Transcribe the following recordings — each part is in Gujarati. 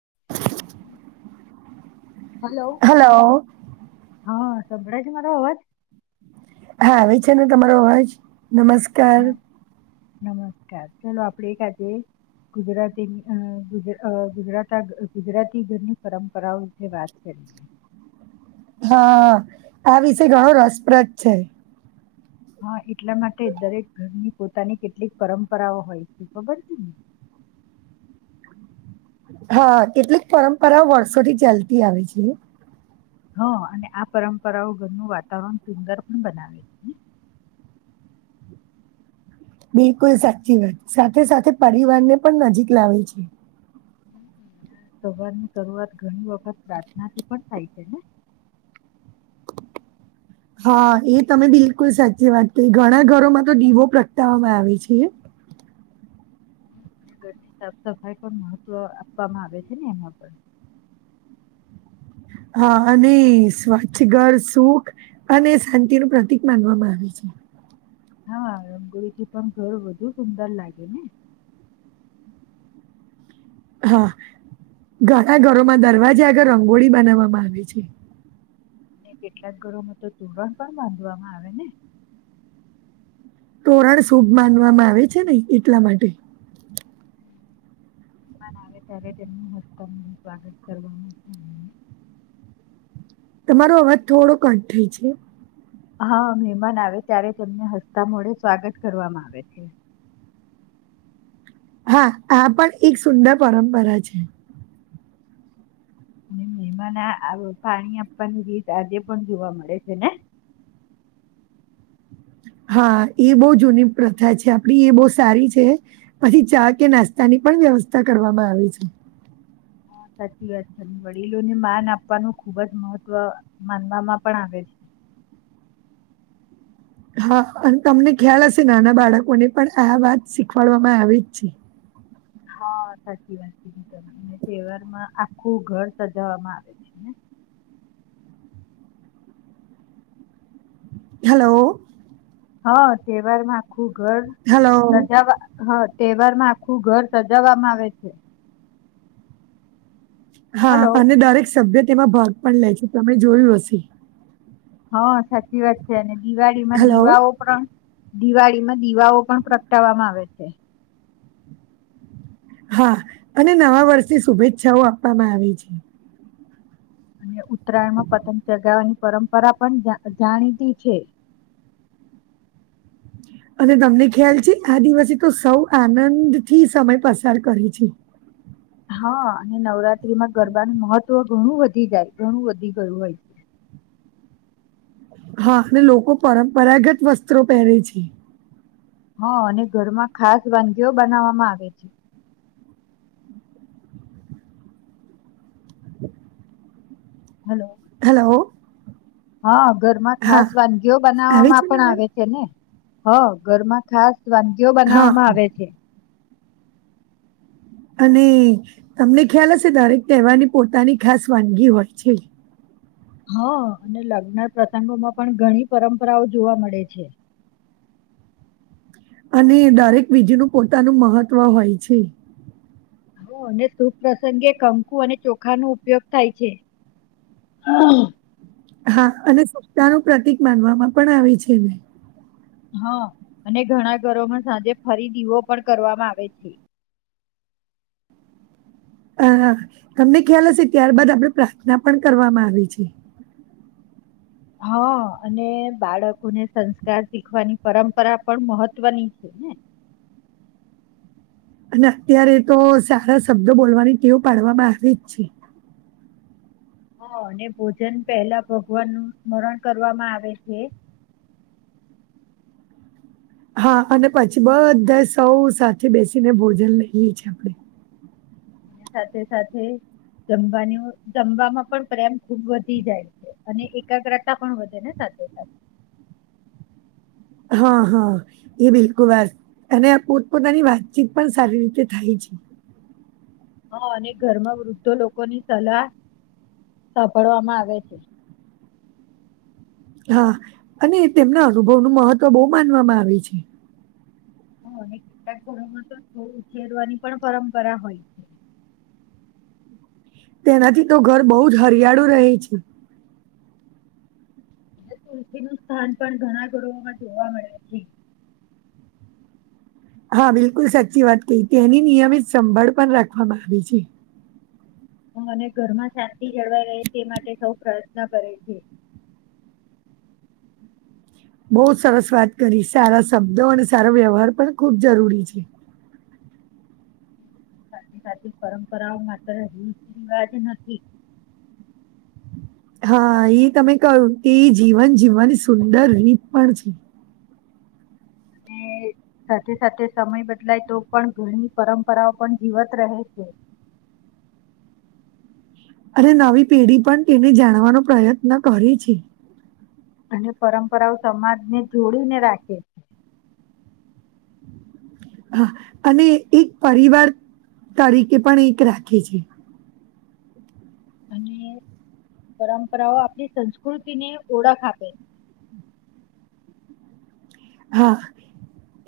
[inaudible] [inaudible] હેલો. હા સંભળાય છે મારો અવાજ? હા આવે છે ને તમારો અવાજ. નમસ્કાર! હા નમસ્કાર! ચલો આપડે એક આજે ગુજરાતીની અહ ગુજ અહ ગુજરાતા ગુજરાતી ઘરની પરંપરાઓ વિશે વાત કર [inaudible] હા આ વિશે ઘણો રસપ્રદ છે હા એટલા માટે દરેક ઘરની પોતાની કેટલીક પરંપરાઓ હોય છે ખબર છે ને [inaudible] હા કેટલીક પરંપરાઓ વર્ષોથી ચાલતી આવે છે હા અને આ પરંપરાઓ ઘરનું વાતાવરણ સુંદર પણ બનાવે છે [inaudible] બિલકુલ સાચી વાત સાથે સાથે પરિવારને પણ નજીક લાવે છે સવાર ની શરૂઆત ઘણી વખત પ્રાર્થના થી પણ થાય છે ને [inaudible] હા એ તમે બિલકુલ સાચી વાત કહી ઘણા ઘરોમાં તો દીવો પ્રગટાવવામાં આવે છે હ અને ઘરની સાફ સફાઈ પણ મહત્વ આપવામાં આવે છે ને એમાં પણ [inaudible] હા અને સ્વચ્છ ઘર સુખ અને શાંતિ નું પ્રતિક માનવામાં આવે છે હા રગોળી થી પણ ઘર વધુ સુંદર લાગે ને [inaudible] હા ઘણા ઘરોમાં દરવાજા આગળ રંગોળી બનાવવામાં આવે છે અને કેટલાક ઘરોમાં તો તોરણ પણ બાંધવામાં આવે ને તોરણ શુભ માનવામાં આવે છે નહી એટલા માટે હમ મહેમાન આવે ત્યારે તેમનું સ્વાગત કરવામાં આવે છે [inaudible] તમારો અવાજ થોડો કટ થાય છે હા મહેમાન આવે ત્યારે તેમને હસતા મોડે સ્વાગત કરવામાં આવે છે [inaudible] હા આ પણ એક સુંદર પરંપરા છે અને મહેમાન પાણી આપવાની રીત આજે પણ જોવા મળે છે ને [inaudible] હા એ બહુ જૂની પ્રથા છે આપડી એ બહુ સારી છે પછી ચા કે નાસ્તાની પણ વ્યવસ્થા કરવામાં આવી છે [inaudible] સાચી વાત છે અને વડીલોને માન આપવાનું ખુબ જ મહત્વ માનવામાં પણ આવે છે [inaudible] હા અને તમને ખ્યાલ હશે નાના બાળકોને પણ આ વાત શીખવાડવામાં આવે જ છે હા સાચી વાત કીધું તમે તહેવારમાં આખું ઘર સજાવામાં આવે છે ને [inaudible] હલો હા તહેવારમાં આખું ઘર હલો. સજાવા હ તહેવાર માં આખું ઘર સજાવવામાં આવે છે હા હલો અને દરેક સભ્ય તેમાં ભાગ પણ લે છે તમે જોયું હશે હા સાચી વાત છે અને દિવાળી માં હલો, દિવાઓ પણ દિવાળીમાં દીવાઓ પણ પ્રગટાવામાં આવે છે હા અને નવા વર્ષની શુભેચ્છાઓ આપવામાં આવે છે અને ઉત્તરાયણમાં પતંગ ચગાવવાની પરંપરા પણ જાણીતી છે [inaudible] અને તમને ખ્યાલ છે આ દિવસે તો સૌ આનંદ થી સમય પસાર કરે છે હા અને નવરાત્રીમાં ગરબાનું મહત્વ ઘણું વધી જાય ઘણું વધી ગયું હોય છે [inaudible] હા અને લોકો પરંપરાગત વસ્ત્રો પહેરે છે હ અને ઘરમાં ખાસ વાનગી બનાવવામાં આવે છે હલો હેલો હા ઘરમાં ખાસ વાનગીઓ આવે બનાવવામાં છે ને પણ અવાજ આવે છે ને હ ઘરમાં ખાસ વાનગીઓ હા બનાવવામાં આવે છે અને તમને ખ્યાલ હશે દરેક તહેવારની પોતાની ખાસ વાનગી હોય છે. હા અને લગ્ન પ્રસંગોમાં પણ ઘણી પરંપરાઓ જોવા મળે છે. [inaudible] અને દરેક બીજનું પોતાનું મહત્વ હોય છે. અને સુુભ પ્રસંગે કંકુ અને ચોખાનો ઉપયોગ થાય છે. હા હા અને સસ્તા નું પ્રતિક માનવામાં પણ આવે છે. હા અને ઘણા ઘરોમાં સાંજે ખરીદીવો પણ કરવામાં આવે છે. [unintelligible] અહ તમને ખ્યાલ હશે ત્યારબાદ આપડે પ્રાર્થના પણ કરવામાં આવે છે. હા અને બાળકોને સંસ્કાર શીખવાની પરંપરા પણ મહત્વની છે. હ અને અત્યારે તો સારા શબ્દો બોલવાની ટેવ પાડવામાં આવે જ છે. હ અને ભોજન પહેલા ભગવાન મરણ કરવામાં આવે છે. [inaudible] હા અને પછી બધા સૌ સાથે બેસીને ભોજન લઈએ છે આપડે અને સાથે સાથે જમવાનું જમવાવામાં પણ પ્રેમ ખુબ વધી જાય છે અને એકાગ્રતા પણ વધે ને સ [inaudible] હા હા એ બિલકુલ સ અને પોતપોતાની વાતચીત પણ સારી રીતે થાય છે. હા અને ઘરમાં વૃદ્ધો લોકોની સલાહ સાભળવામાં આવે છે. હા અને તેમના અનુભવનું મહત્વ બો માનવામાં આવે છે. અને કેટલાક ઘરોમાં તો [inaudible] ઉરવાની પણ પરંપરા હોય છે [unintelligible] તેનાથી તો ઘર બઉ જ હરિયાળું રહે છે. અને તુલસી નું સ્થાન પણ ઘણા ઘરોમાં જોવા મળ્યા છે. હા બિલકુલ સાચી વાત કહી તેની નિયમિત સંભાળ પણ રાખવામાં આવી છે. અને ઘરમાં શાંતિ જળવાઈ રહે તે માટે સૌ પ્રયત્ન કરે છે. [inaudible] બઉ સરસ વાત કરી સારા શબ્દો અને સારા વ્યવહાર પણ ખુબ જરૂરી છે. સાથે સાથે પરંપરાઓ માત્ર રીત રિવાજી નથી. [inaudible] હા એ તમે કહ્યું તે જીવન જીવનની સુંદર રીત પણ છે. ને સાથે સાથે સમય બદલાય તો પણ ઘણી પરંપરાઓ પણ જીવત રહે છે. [inaudible] અને નવી પેઢી પણ તેને જાણવાનો પ્રયત્ન કરે છે અને પરંપરાઓ સમાજને જોડીને રાખે છે હા અને એક પરિવાર તરીકે પણ એક રાખે છે અને પરંપરાઓ આપણી સંસ્કૃતિને ઓળખ આપે [unintelligible] હા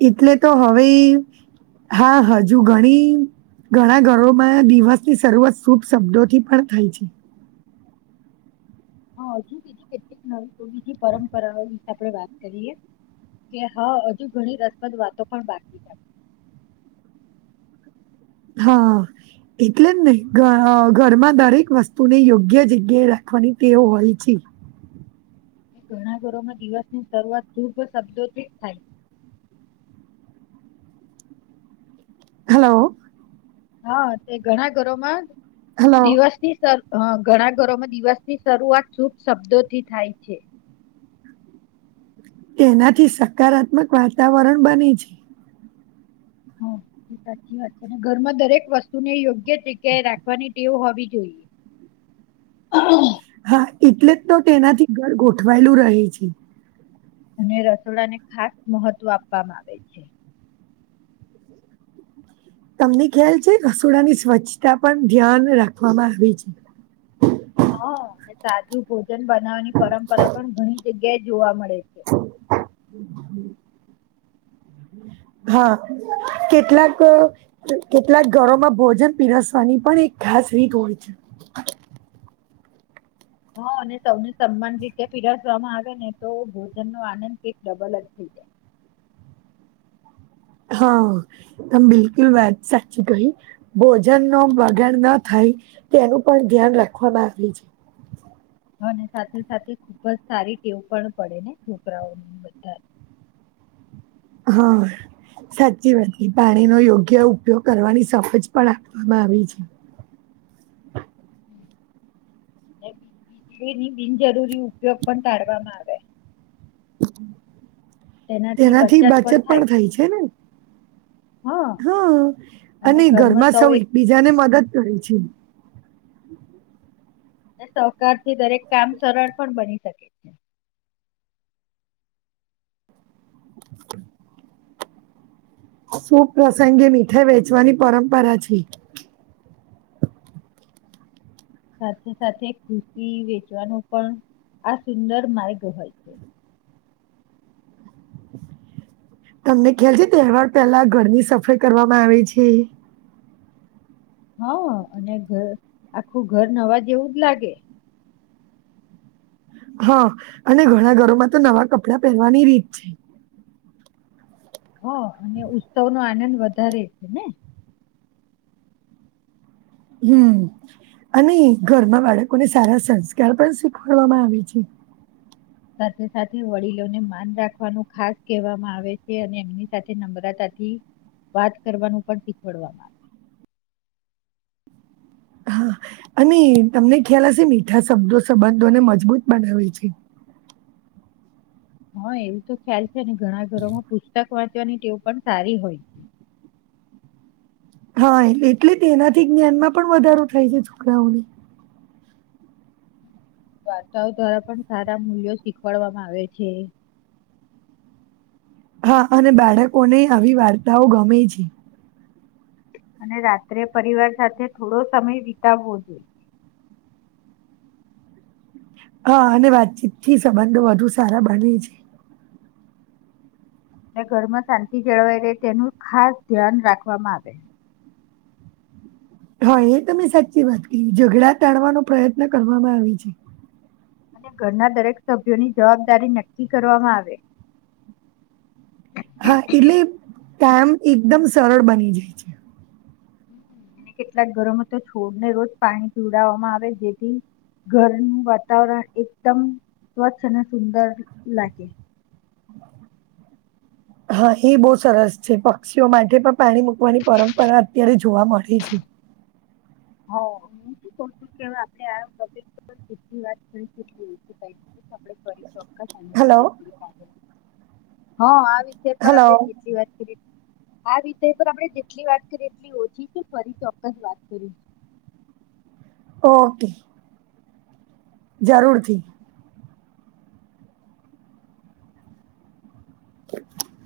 એટલે તો હવે હા હજુ ઘણી ઘણા ઘરોમાં દિવસની શરૂઆત શુભ શબ્દોથી પણ થાય છે. હા હજી બીજી કેટલીક નવી પેઢી તે પરંપરાઓ વિશે આપડે વાત કરીએ કે હા હજુ ઘણી રસપ્રદ વાતો પણ બાકી જાય. હા એટલે જ નહી ઘરમાં દરેક વસ્તુને યોગ્ય જગ્યાએ રાખવાની તેઓ હોય છે. ઘણા ઘરોમાં દિવસની શરૂઆત ધુર્ભ શબ્દોથી થાય [unintelligible] હલો. હા તે ઘણા ઘરોમાં હલો દિવસ ની સર અ ઘણા ઘરોમાં દિવસની શરૂઆત શુભ શબ્દોથી થાય છે. તેનાથી સકારાત્મક વાતાવરણ બને છે. હ એ સાચી વાત છે અને ઘરમાં દરેક વસ્તુ ને યોગ્ય જગ્યાએ રાખવાની ટેવ હોવી જોઈએ. હા હા એટલે જ તો તેનાથી ઘર ગોઠવાયેલું રહે છે. અને રસોડાને ખાસ મહત્વ આપવામાં આવે છે. તમને ખ્યાલ છે રસોડાની સ્વચ્છતા પર ધ્યાન રાખવામાં આવી છે. સાદું ભોજન બનાવવાની પરંપરા પણ ઘણી જગ્યા જોવા મળે છે. હા કેટલાક કેટલાક ઘરોમાં ભોજન પીરસવાની પણ એક હ શ્રી કોચ [inaudible] હા અને સૌને સમાન રીતે પીરાસવામાં આવે ને તો ભોજન નો આનંદ કંઈક ડબલ જ થ [unintelligible] હા તમેં બિલકુલ વાત સાચી કહી, ભોજન નો બગાડ ના થાય તેનું પણ ધ્યાન રાખવામાં આવે છે. [unintelligible] અને સાથે સાથે ખુબ જ સારી ટેવ પણ પડે ને છોકરાઓ બધા [unintelligible] હા. સાચી વાત પાણીનો યોગ્ય ઉપયોગ કરવાની સમજ પણ આપવામાં આવી છે. હમ વીજળીની બિનજરૂરી ઉપયોગ પણ ટાળવામાં આવે. તેનાથી બચત પણ થાય છે ને? હા અને ઘરમાં સૌ એકબીજા ને મદદ કરે છે. [unintelligible] સહકાર થી દરેક કામ સરળ પણ બની શકે છે. શુભ પ્ર્સંગે મીઠાઈ વેચવાની પરંપરા છે. સાથે સાથે ખુશી વેચવાનું પણ આ સુંદર માર્ગ હોય છે. તમને ખ્યાલ છે તહેવાર પહેલા ઘરની સફાઈ કરવામાં આવે છે? હા અને ઘર આખું ઘર નવા જેવું જ લાગે. હા અને ઘણા ઘરોમાં તો નવા કપડા પહેરવાની રીત છે. હ અને ઉત્સવ નો આનંદ વધારે છે ને હમ્મ. અને ઘરમાં બાળકોને સારા સંસ્કાર પણ શીખવાડવામાં આવે છે. સાથે સાથે વડીલોને માન રાખવાનું ખાસ કહેવામાં આવે છે અને એમની સાથે નમ્રતા થી વાત કરવાનું પણ શીખડવામાં આવે. હા [unintelligible] અને તમને ખ્યાલ હશે મીઠા શબ્દો સંબંધોને મજબૂત બનાવે છે. હા એવું તો ખ્યાલ છે ને ઘણા ઘરોમાં પુસ્તક વાં ચવાની ટીવ પણ સારી હોય છે. હા એટલે તેનાથી જ્ઞાનમાં પણ વધારો થાય છે છોકરાઓને. વાર્તાઓ દ્વારા પણ સારા મૂલ્યો શીખવાડવામાં આવે છે. હા અને બાળકોને આવી વાર્તાઓ ગમે છે. અને રાત્રે પરિવાર સાથે થોડો સમય વિતાવવો જોઈએ. હા અને વાતચીત થી સંબંધો વધુ સારા બને છે. ને ઘરમાં શાંતિ જળવાઈ રહે તેનું ખાસ ધ્યાન રાખવામાં આવે. હા એ તમે સાચી વાત કરી ઝઘડા ટાણવાનો પ્રયત્ન કરવામાં આવે છે. અને ઘરના દરેક સભ્યોની જવાબદારી નક્કી કરવામાં આવે. [inaudible] હા એટલે કામ એકદમ સરળ બની જાય છે. એને કેટલાક ઘરોમાં તો છોડને રોજ પાણી પીવડાવવામાં આવે જેથી. ઘરનું વાતાવરણ એકદમ સ્વચ્છ અને સુંદર લાગે. હા એ બહુ સરસ છે, પક્ષીઓ માટે પણ પાણી મૂકવાની પરંપરા અત્યારે જોવા મળે છે. [unintelligible] હ. [unintelligible] [unintelligible] જે પણ આપણે હલો, જેટલી વાત હલો, કરી. આ વિષય પર આપણેે જેટલી વાત કરીએ, એટલી ઓછી છે ફરી ચોક્કસ વાત કરી. ઓકે. જરૂરથી. [inaudible]